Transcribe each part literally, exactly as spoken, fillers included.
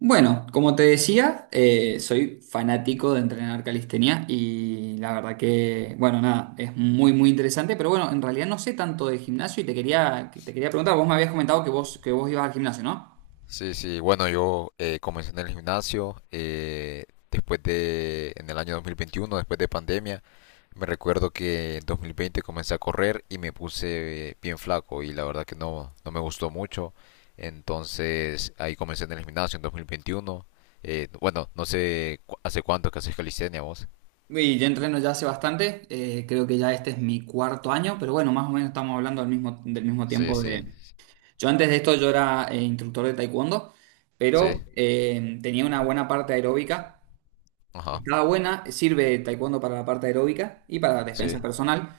Bueno, como te decía, eh, soy fanático de entrenar calistenia y la verdad que, bueno, nada, es muy, muy interesante, pero bueno, en realidad no sé tanto de gimnasio y te quería, te quería preguntar, vos me habías comentado que vos, que vos ibas al gimnasio, ¿no? Sí, sí, bueno, yo eh, comencé en el gimnasio eh, después de, en el año dos mil veintiuno después de pandemia. Me recuerdo que en dos mil veinte comencé a correr y me puse eh, bien flaco y la verdad que no, no me gustó mucho. Entonces ahí comencé en el gimnasio en dos mil veintiuno. Eh, bueno, no sé cu- hace cuánto que haces calistenia vos. Y yo entreno ya hace bastante, eh, creo que ya este es mi cuarto año, pero bueno, más o menos estamos hablando del mismo, del mismo Sí, tiempo sí, de... Yo antes de esto yo era eh, instructor de taekwondo, pero sí, eh, tenía una buena parte aeróbica. ajá, Estaba buena, sirve taekwondo para la parte aeróbica y para la defensa sí, personal,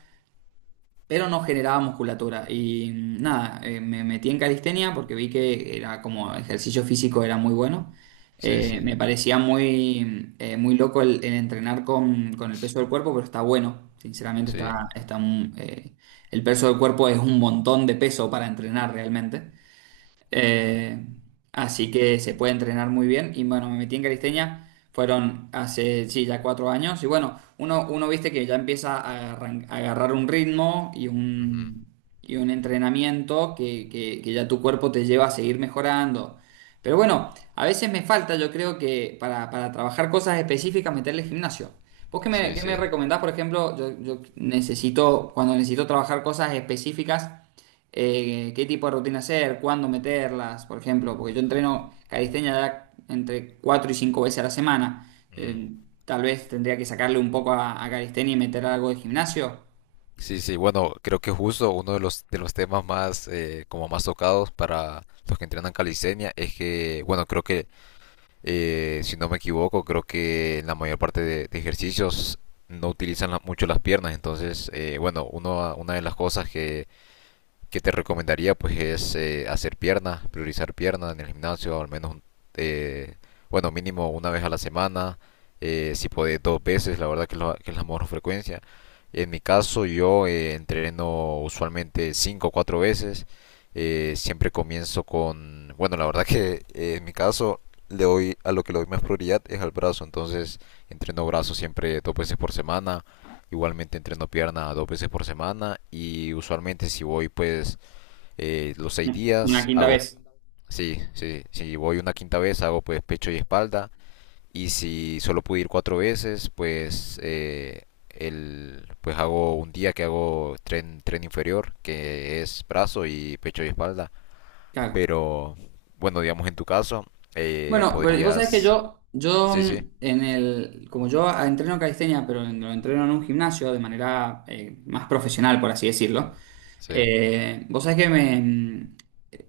pero no generaba musculatura. Y mm, nada, eh, me metí en calistenia porque vi que era como ejercicio físico era muy bueno. sí, Eh, sí, me parecía muy, eh, muy loco el, el entrenar con, con el peso del cuerpo, pero está bueno. Sinceramente sí, está, está un- eh, el peso del cuerpo es un montón de peso para entrenar realmente. Eh, así que se puede entrenar muy bien. Y bueno, me metí en calistenia. Fueron hace, sí, ya cuatro años. Y bueno, uno, uno viste que ya empieza a, arran- a agarrar un ritmo y ujú, un, y un entrenamiento que, que- que ya tu cuerpo te lleva a seguir mejorando. Pero bueno, a veces me falta, yo creo que para, para trabajar cosas específicas, meterle gimnasio. ¿Vos qué me, sí, qué me sí, recomendás, por ejemplo? Yo, yo necesito, cuando necesito trabajar cosas específicas eh, qué tipo de rutina hacer, cuándo meterlas, por ejemplo, porque yo entreno calistenia ya entre cuatro y cinco veces a la semana. ujú. Eh, tal vez tendría que sacarle un poco a, a calistenia y meter algo de gimnasio. Sí, sí, bueno, creo que justo uno de los, de los temas más, eh, como más tocados para los que entrenan calistenia es que, bueno, creo que, eh, si no me equivoco, creo que en la mayor parte de, de ejercicios no utilizan la- mucho las piernas. Entonces, eh, bueno, uno, una de las cosas que que te recomendaría pues es eh, hacer piernas, priorizar piernas en el gimnasio, al menos eh, bueno, mínimo una vez a la semana, eh, si puede dos veces, la verdad que, lo- que es la mejor frecuencia. En mi caso yo eh, entreno usualmente cinco o cuatro veces. Eh, siempre comienzo con, bueno, la verdad que eh, en mi caso, le doy a lo que le doy más prioridad es al brazo, entonces entreno brazo siempre dos veces por semana. Igualmente entreno pierna dos veces por semana, y usualmente si voy, pues eh, los seis Una días quinta hago, vez. sí, sí, si voy una quinta vez hago pues pecho y espalda, y si solo pude ir cuatro veces, pues eh, el, pues hago un día que hago tren, tren inferior que es brazo, y pecho y espalda, Claro. pero bueno, digamos en tu caso eh, Bueno, pero vos sabés que podrías. Yo, yo sí, sí. mm, en el, como yo ah, entreno calistenia, pero en- lo entreno en un gimnasio de manera eh, más profesional, por así decirlo. Sí, eh, vos sabés que me, mm,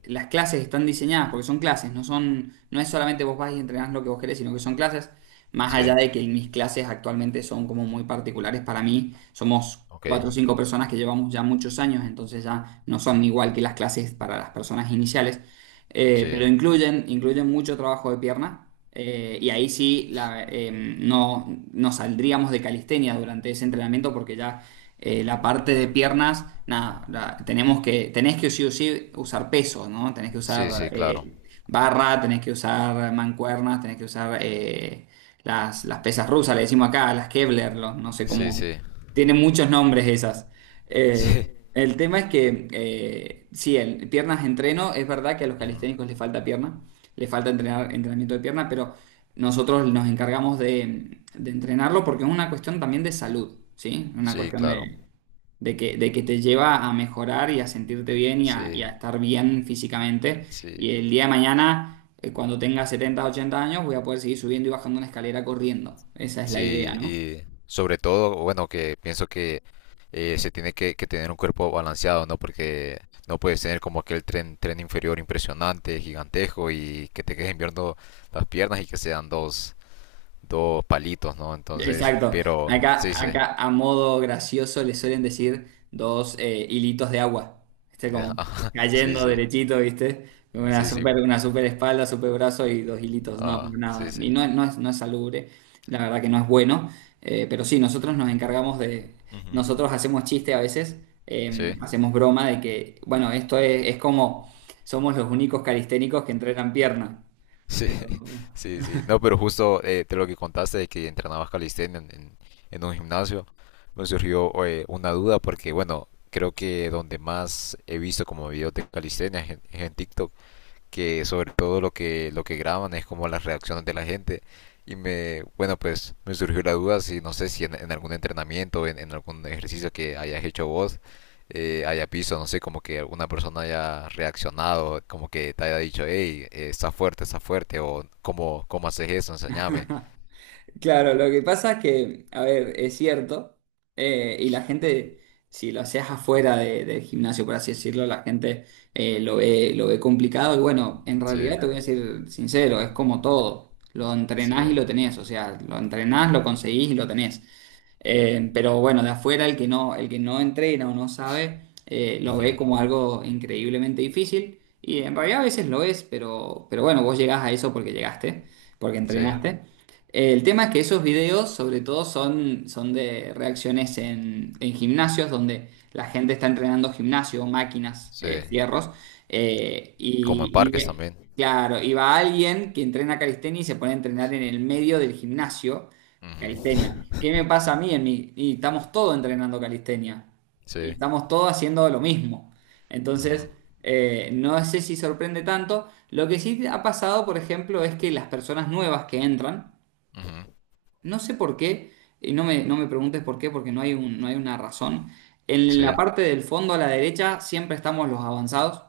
las clases están diseñadas porque son clases, no son, no es solamente vos vas y entrenás lo que vos querés, sino que son clases, más allá sí, de que mis clases actualmente son como muy particulares para mí, somos ok. cuatro o cinco personas que llevamos ya muchos años, entonces ya no son igual que las clases para las personas iniciales. Eh, pero Sí, incluyen, incluyen mucho trabajo de pierna. Eh, y ahí sí la, eh, no, no saldríamos de calistenia durante ese entrenamiento porque ya eh, la parte de piernas, nada, la- tenemos que, tenés que sí o sí usar peso, ¿no? Tenés que sí, usar sí, claro. eh, barra, tenés que usar mancuernas, tenés que usar eh, las, las pesas rusas, le decimos acá, las Kevlar, los- no sé Sí, cómo. sí. Tienen muchos nombres esas. Eh, sí. el tema es que, eh, sí, el, piernas entreno, es verdad que a los Ujú. calisténicos les falta pierna, les falta entrenar, entrenamiento de pierna, pero nosotros nos encargamos de, de entrenarlo porque es una cuestión también de salud, ¿sí? Una Sí, cuestión de, claro. de que, de que te lleva a mejorar y a sentirte bien y a, Sí, y a estar bien físicamente. Y sí. el día de mañana, eh, cuando tenga setenta ochenta años, voy a poder seguir subiendo y bajando una escalera corriendo. Esa es la idea, Sí, ¿no? y sobre todo, bueno, que pienso que eh, se tiene que, que tener un cuerpo balanceado, ¿no? Porque no puedes tener como aquel tren, tren inferior impresionante, gigantesco, y que te queden viendo las piernas y que sean dos, dos palitos, ¿no? Entonces, Exacto. pero Acá, sí, sí. acá a modo gracioso le suelen decir dos eh, hilitos de agua. Este como Ajá, sí, cayendo sí. derechito, ¿viste? Una sí, sí, super, una super espalda, super brazo y dos hilitos. No, ajá, pero sí, nada. sí, Y no, no es, no es salubre, la verdad que no es bueno. Eh, pero sí, nosotros nos encargamos de. ujú, Nosotros hacemos chiste a veces, eh, sí. hacemos broma de que, bueno, esto es, es como somos los únicos calisténicos que entrenan pierna. Sí, Pero sí, sí. No, pero justo eh, de lo que contaste, de que entrenabas calistenia en, en- en un gimnasio, me surgió eh, una duda, porque bueno, creo que donde más he visto como videos de calistenia es en, es en TikTok, que sobre todo lo que, lo que graban es como las reacciones de la gente. Y me, bueno, pues me surgió la duda si, no sé, si en, en algún entrenamiento, en, en algún ejercicio que hayas hecho vos, eh, hayas visto, no sé, como que alguna persona haya reaccionado, como que te haya dicho, hey, eh, está fuerte, está fuerte, o cómo, cómo haces eso, enséñame. claro, lo que pasa es que, a ver, es cierto, eh, y la gente, si lo haces afuera de- del gimnasio, por así decirlo, la gente eh, lo ve, lo ve complicado, y bueno, en Sí, realidad te voy a decir sincero, es como todo, lo entrenás y sí, lo tenés, o sea, lo entrenás, lo conseguís y lo tenés. Eh, pero bueno, de afuera el que no, el que no entrena o no sabe, eh, lo ujú, ve como algo increíblemente difícil. Y en realidad a veces lo es, pero, pero bueno, vos llegás a eso porque llegaste, porque sí, entrenaste. Eh, el tema es que esos videos sobre todo son, son de reacciones en, en gimnasios donde la gente está entrenando gimnasio, máquinas, eh, sí. fierros. eh, Como en y, y parques ve- también. claro, y va alguien que entrena calistenia y se pone a entrenar en el medio del gimnasio. Ujú. Calistenia. ¿Qué me pasa a mí en mi- Y estamos todos entrenando calistenia. Y Sí, estamos todos haciendo lo mismo. ujú, Entonces, eh, no sé si sorprende tanto. Lo que sí ha pasado, por ejemplo, es que las personas nuevas que entran, ujú, no sé por qué, y no me, no me preguntes por qué, porque no hay un- no hay una razón. En la sí, parte del fondo a la derecha siempre estamos los avanzados.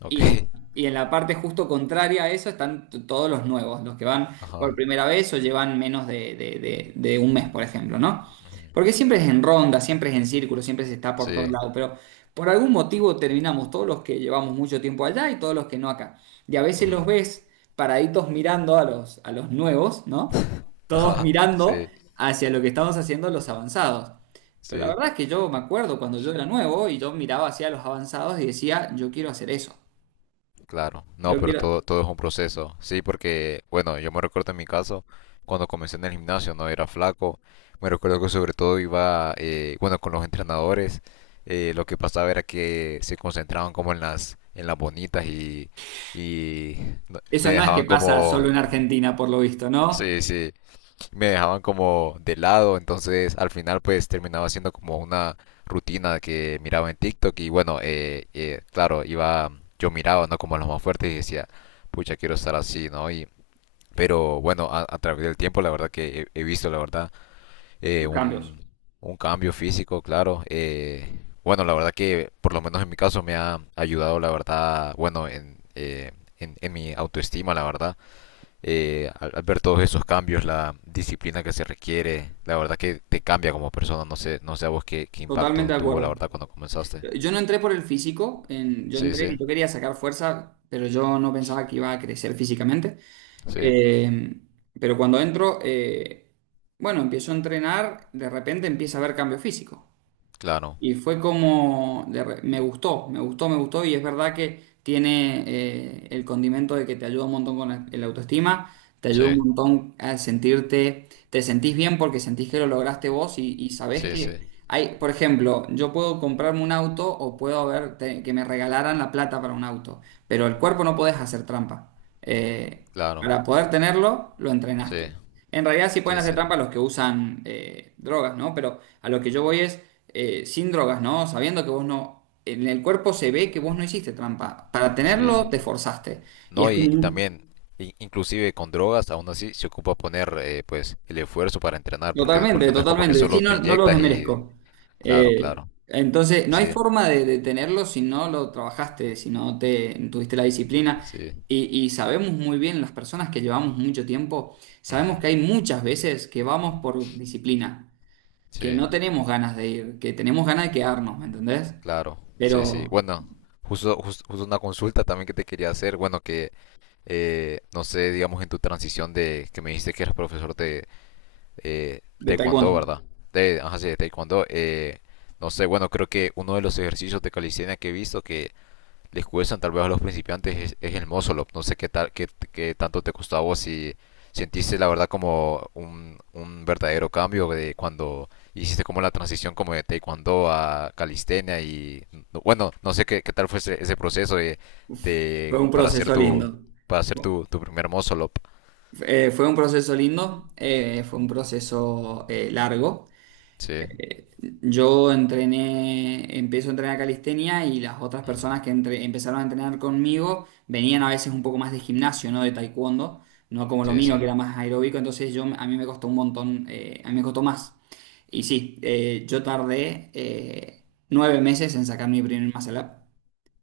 ok. Y en, y en la parte justo contraria a eso están t- todos los nuevos, los que van por Ajá. primera vez o llevan menos de, de- de- de un mes, por ejemplo, ¿no? Ujú. Porque siempre es en ronda, siempre es en círculo, siempre se está por Sí. todos lados, pero por algún motivo terminamos todos los que llevamos mucho tiempo allá y todos los que no acá. Y a veces Ujú. los ves paraditos mirando a los, a los nuevos, ¿no? Todos Ajá, mirando sí, hacia lo que estamos haciendo los avanzados. Pero la sí, verdad es que yo me acuerdo cuando yo era nuevo y yo miraba hacia los avanzados y decía, yo quiero hacer eso. claro. No, Yo pero quiero. todo, todo es un proceso. Sí, porque bueno, yo me recuerdo en mi caso, cuando comencé en el gimnasio, no era flaco. Me recuerdo que sobre todo iba, eh, bueno, con los entrenadores, eh, lo que pasaba era que se concentraban como en las, en las bonitas, y y no- me Eso no es que dejaban pasa como, solo en Argentina, por lo visto, ¿no? sí, sí, me dejaban como de lado. Entonces al final pues terminaba siendo como una rutina que miraba en TikTok. Y bueno, eh, eh, claro, iba, yo miraba, ¿no? Como a los más fuertes, y decía, pucha, quiero estar así, ¿no? Y pero bueno, a, a través del tiempo la verdad que he, he visto, la verdad, eh, Los cambios. un, un cambio físico, claro. Eh, bueno, la verdad que por lo menos en mi caso me ha ayudado, la verdad, bueno, en, eh, en, en mi autoestima, la verdad, eh, al, al ver todos esos cambios, la disciplina que se requiere, la verdad que te cambia como persona. No sé, no sé a vos qué, qué Totalmente impacto de tuvo, la acuerdo. verdad, cuando comenzaste. Yo no entré por el físico, en- yo Sí, entré sí. y yo quería sacar fuerza, pero yo no pensaba que iba a crecer físicamente. Sí, Eh, pero cuando entro, eh, bueno, empiezo a entrenar, de repente empieza a haber cambio físico. claro. Y fue como, de re- me gustó, me gustó, me gustó y es verdad que tiene eh, el condimento de que te ayuda un montón con la, el autoestima, te ayuda Sí, un montón a sentirte, te sentís bien porque sentís que lo lograste vos y, y sabés sí. que Sí, hay, por ejemplo, yo puedo comprarme un auto o puedo haber te- que me regalaran la plata para un auto, pero el cuerpo no podés hacer trampa. Eh, claro. para poder tenerlo, lo Sí, entrenaste. En realidad sí pueden sí. hacer trampa Sí, los que usan eh, drogas, ¿no? Pero a lo que yo voy es eh, sin drogas, ¿no? Sabiendo que vos no... En el cuerpo se ve que vos no hiciste trampa. Para sí. tenerlo te forzaste. Y es No, y, como... y un- también, i- inclusive con drogas, aún así se ocupa poner, eh, pues, el esfuerzo para entrenar, porque, Totalmente, porque no es como que totalmente. Sí, solo te no, no los inyectas y... desmerezco. Claro, Eh, claro, entonces, no hay sí, forma de, de tenerlo si no lo trabajaste, si no te tuviste la disciplina. sí, Y, y sabemos muy bien, las personas que llevamos mucho tiempo, sabemos ujú, que hay muchas veces que vamos por disciplina, que sí. no tenemos ganas de ir, que tenemos ganas de quedarnos, ¿me entendés? Claro, sí, sí. Pero Bueno, justo, jus- justo una consulta también que te quería hacer. Bueno, que eh, no sé, digamos en tu transición de que me dijiste que eras profesor de eh, de taekwondo, taekwondo. ¿verdad? De, ajá, sí, de taekwondo. eh, no sé, bueno, creo que uno de los ejercicios de calistenia que he visto que les descuestan tal vez a los principiantes es, es el Mozolop. No sé qué, tal, qué, qué tanto te costó a vos, si sentiste la verdad como un, un verdadero cambio de cuando hiciste como la transición como de taekwondo a calistenia. Y no, bueno, no sé qué, qué tal fue ese, ese proceso de, Uf, fue de- un para hacer proceso tu lindo. para hacer Fu- tu, tu primer Mozolop. Eh, fue un proceso lindo, eh, fue un proceso eh, largo. Sí. Eh, Yo entrené, empiezo a entrenar calistenia y las otras Ujú. personas que entre- empezaron a entrenar conmigo venían a veces un poco más de gimnasio, no de taekwondo, no como lo Sí, sí. mío que era más aeróbico, entonces yo a mí me costó un montón, eh, a mí me costó más. Y sí, eh, yo tardé eh, nueve meses en sacar mi primer muscle up.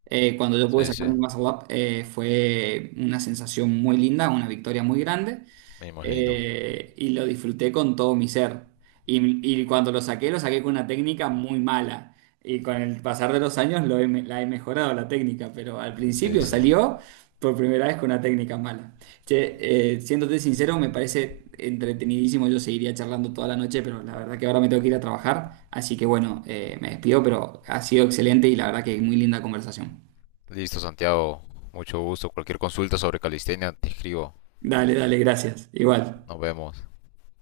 Eh, cuando yo pude Sí, sí. sacar mi WhatsApp eh, fue una sensación muy linda, una victoria muy grande Me imagino. eh, y lo disfruté con todo mi ser. Y, y cuando lo saqué, lo saqué con una técnica muy mala. Y con el pasar de los años lo he me- la he mejorado la técnica, pero al Sí, principio sí. salió por primera vez con una técnica mala. Che, eh, siéndote sincero, me parece entretenidísimo. Yo seguiría charlando toda la noche, pero la verdad que ahora me tengo que ir a trabajar. Así que bueno, eh, me despido, pero ha sido excelente y la verdad que muy linda conversación. Listo, Santiago. Mucho gusto. Cualquier consulta sobre calistenia, te escribo. Dale, dale, gracias. Igual. Nos vemos.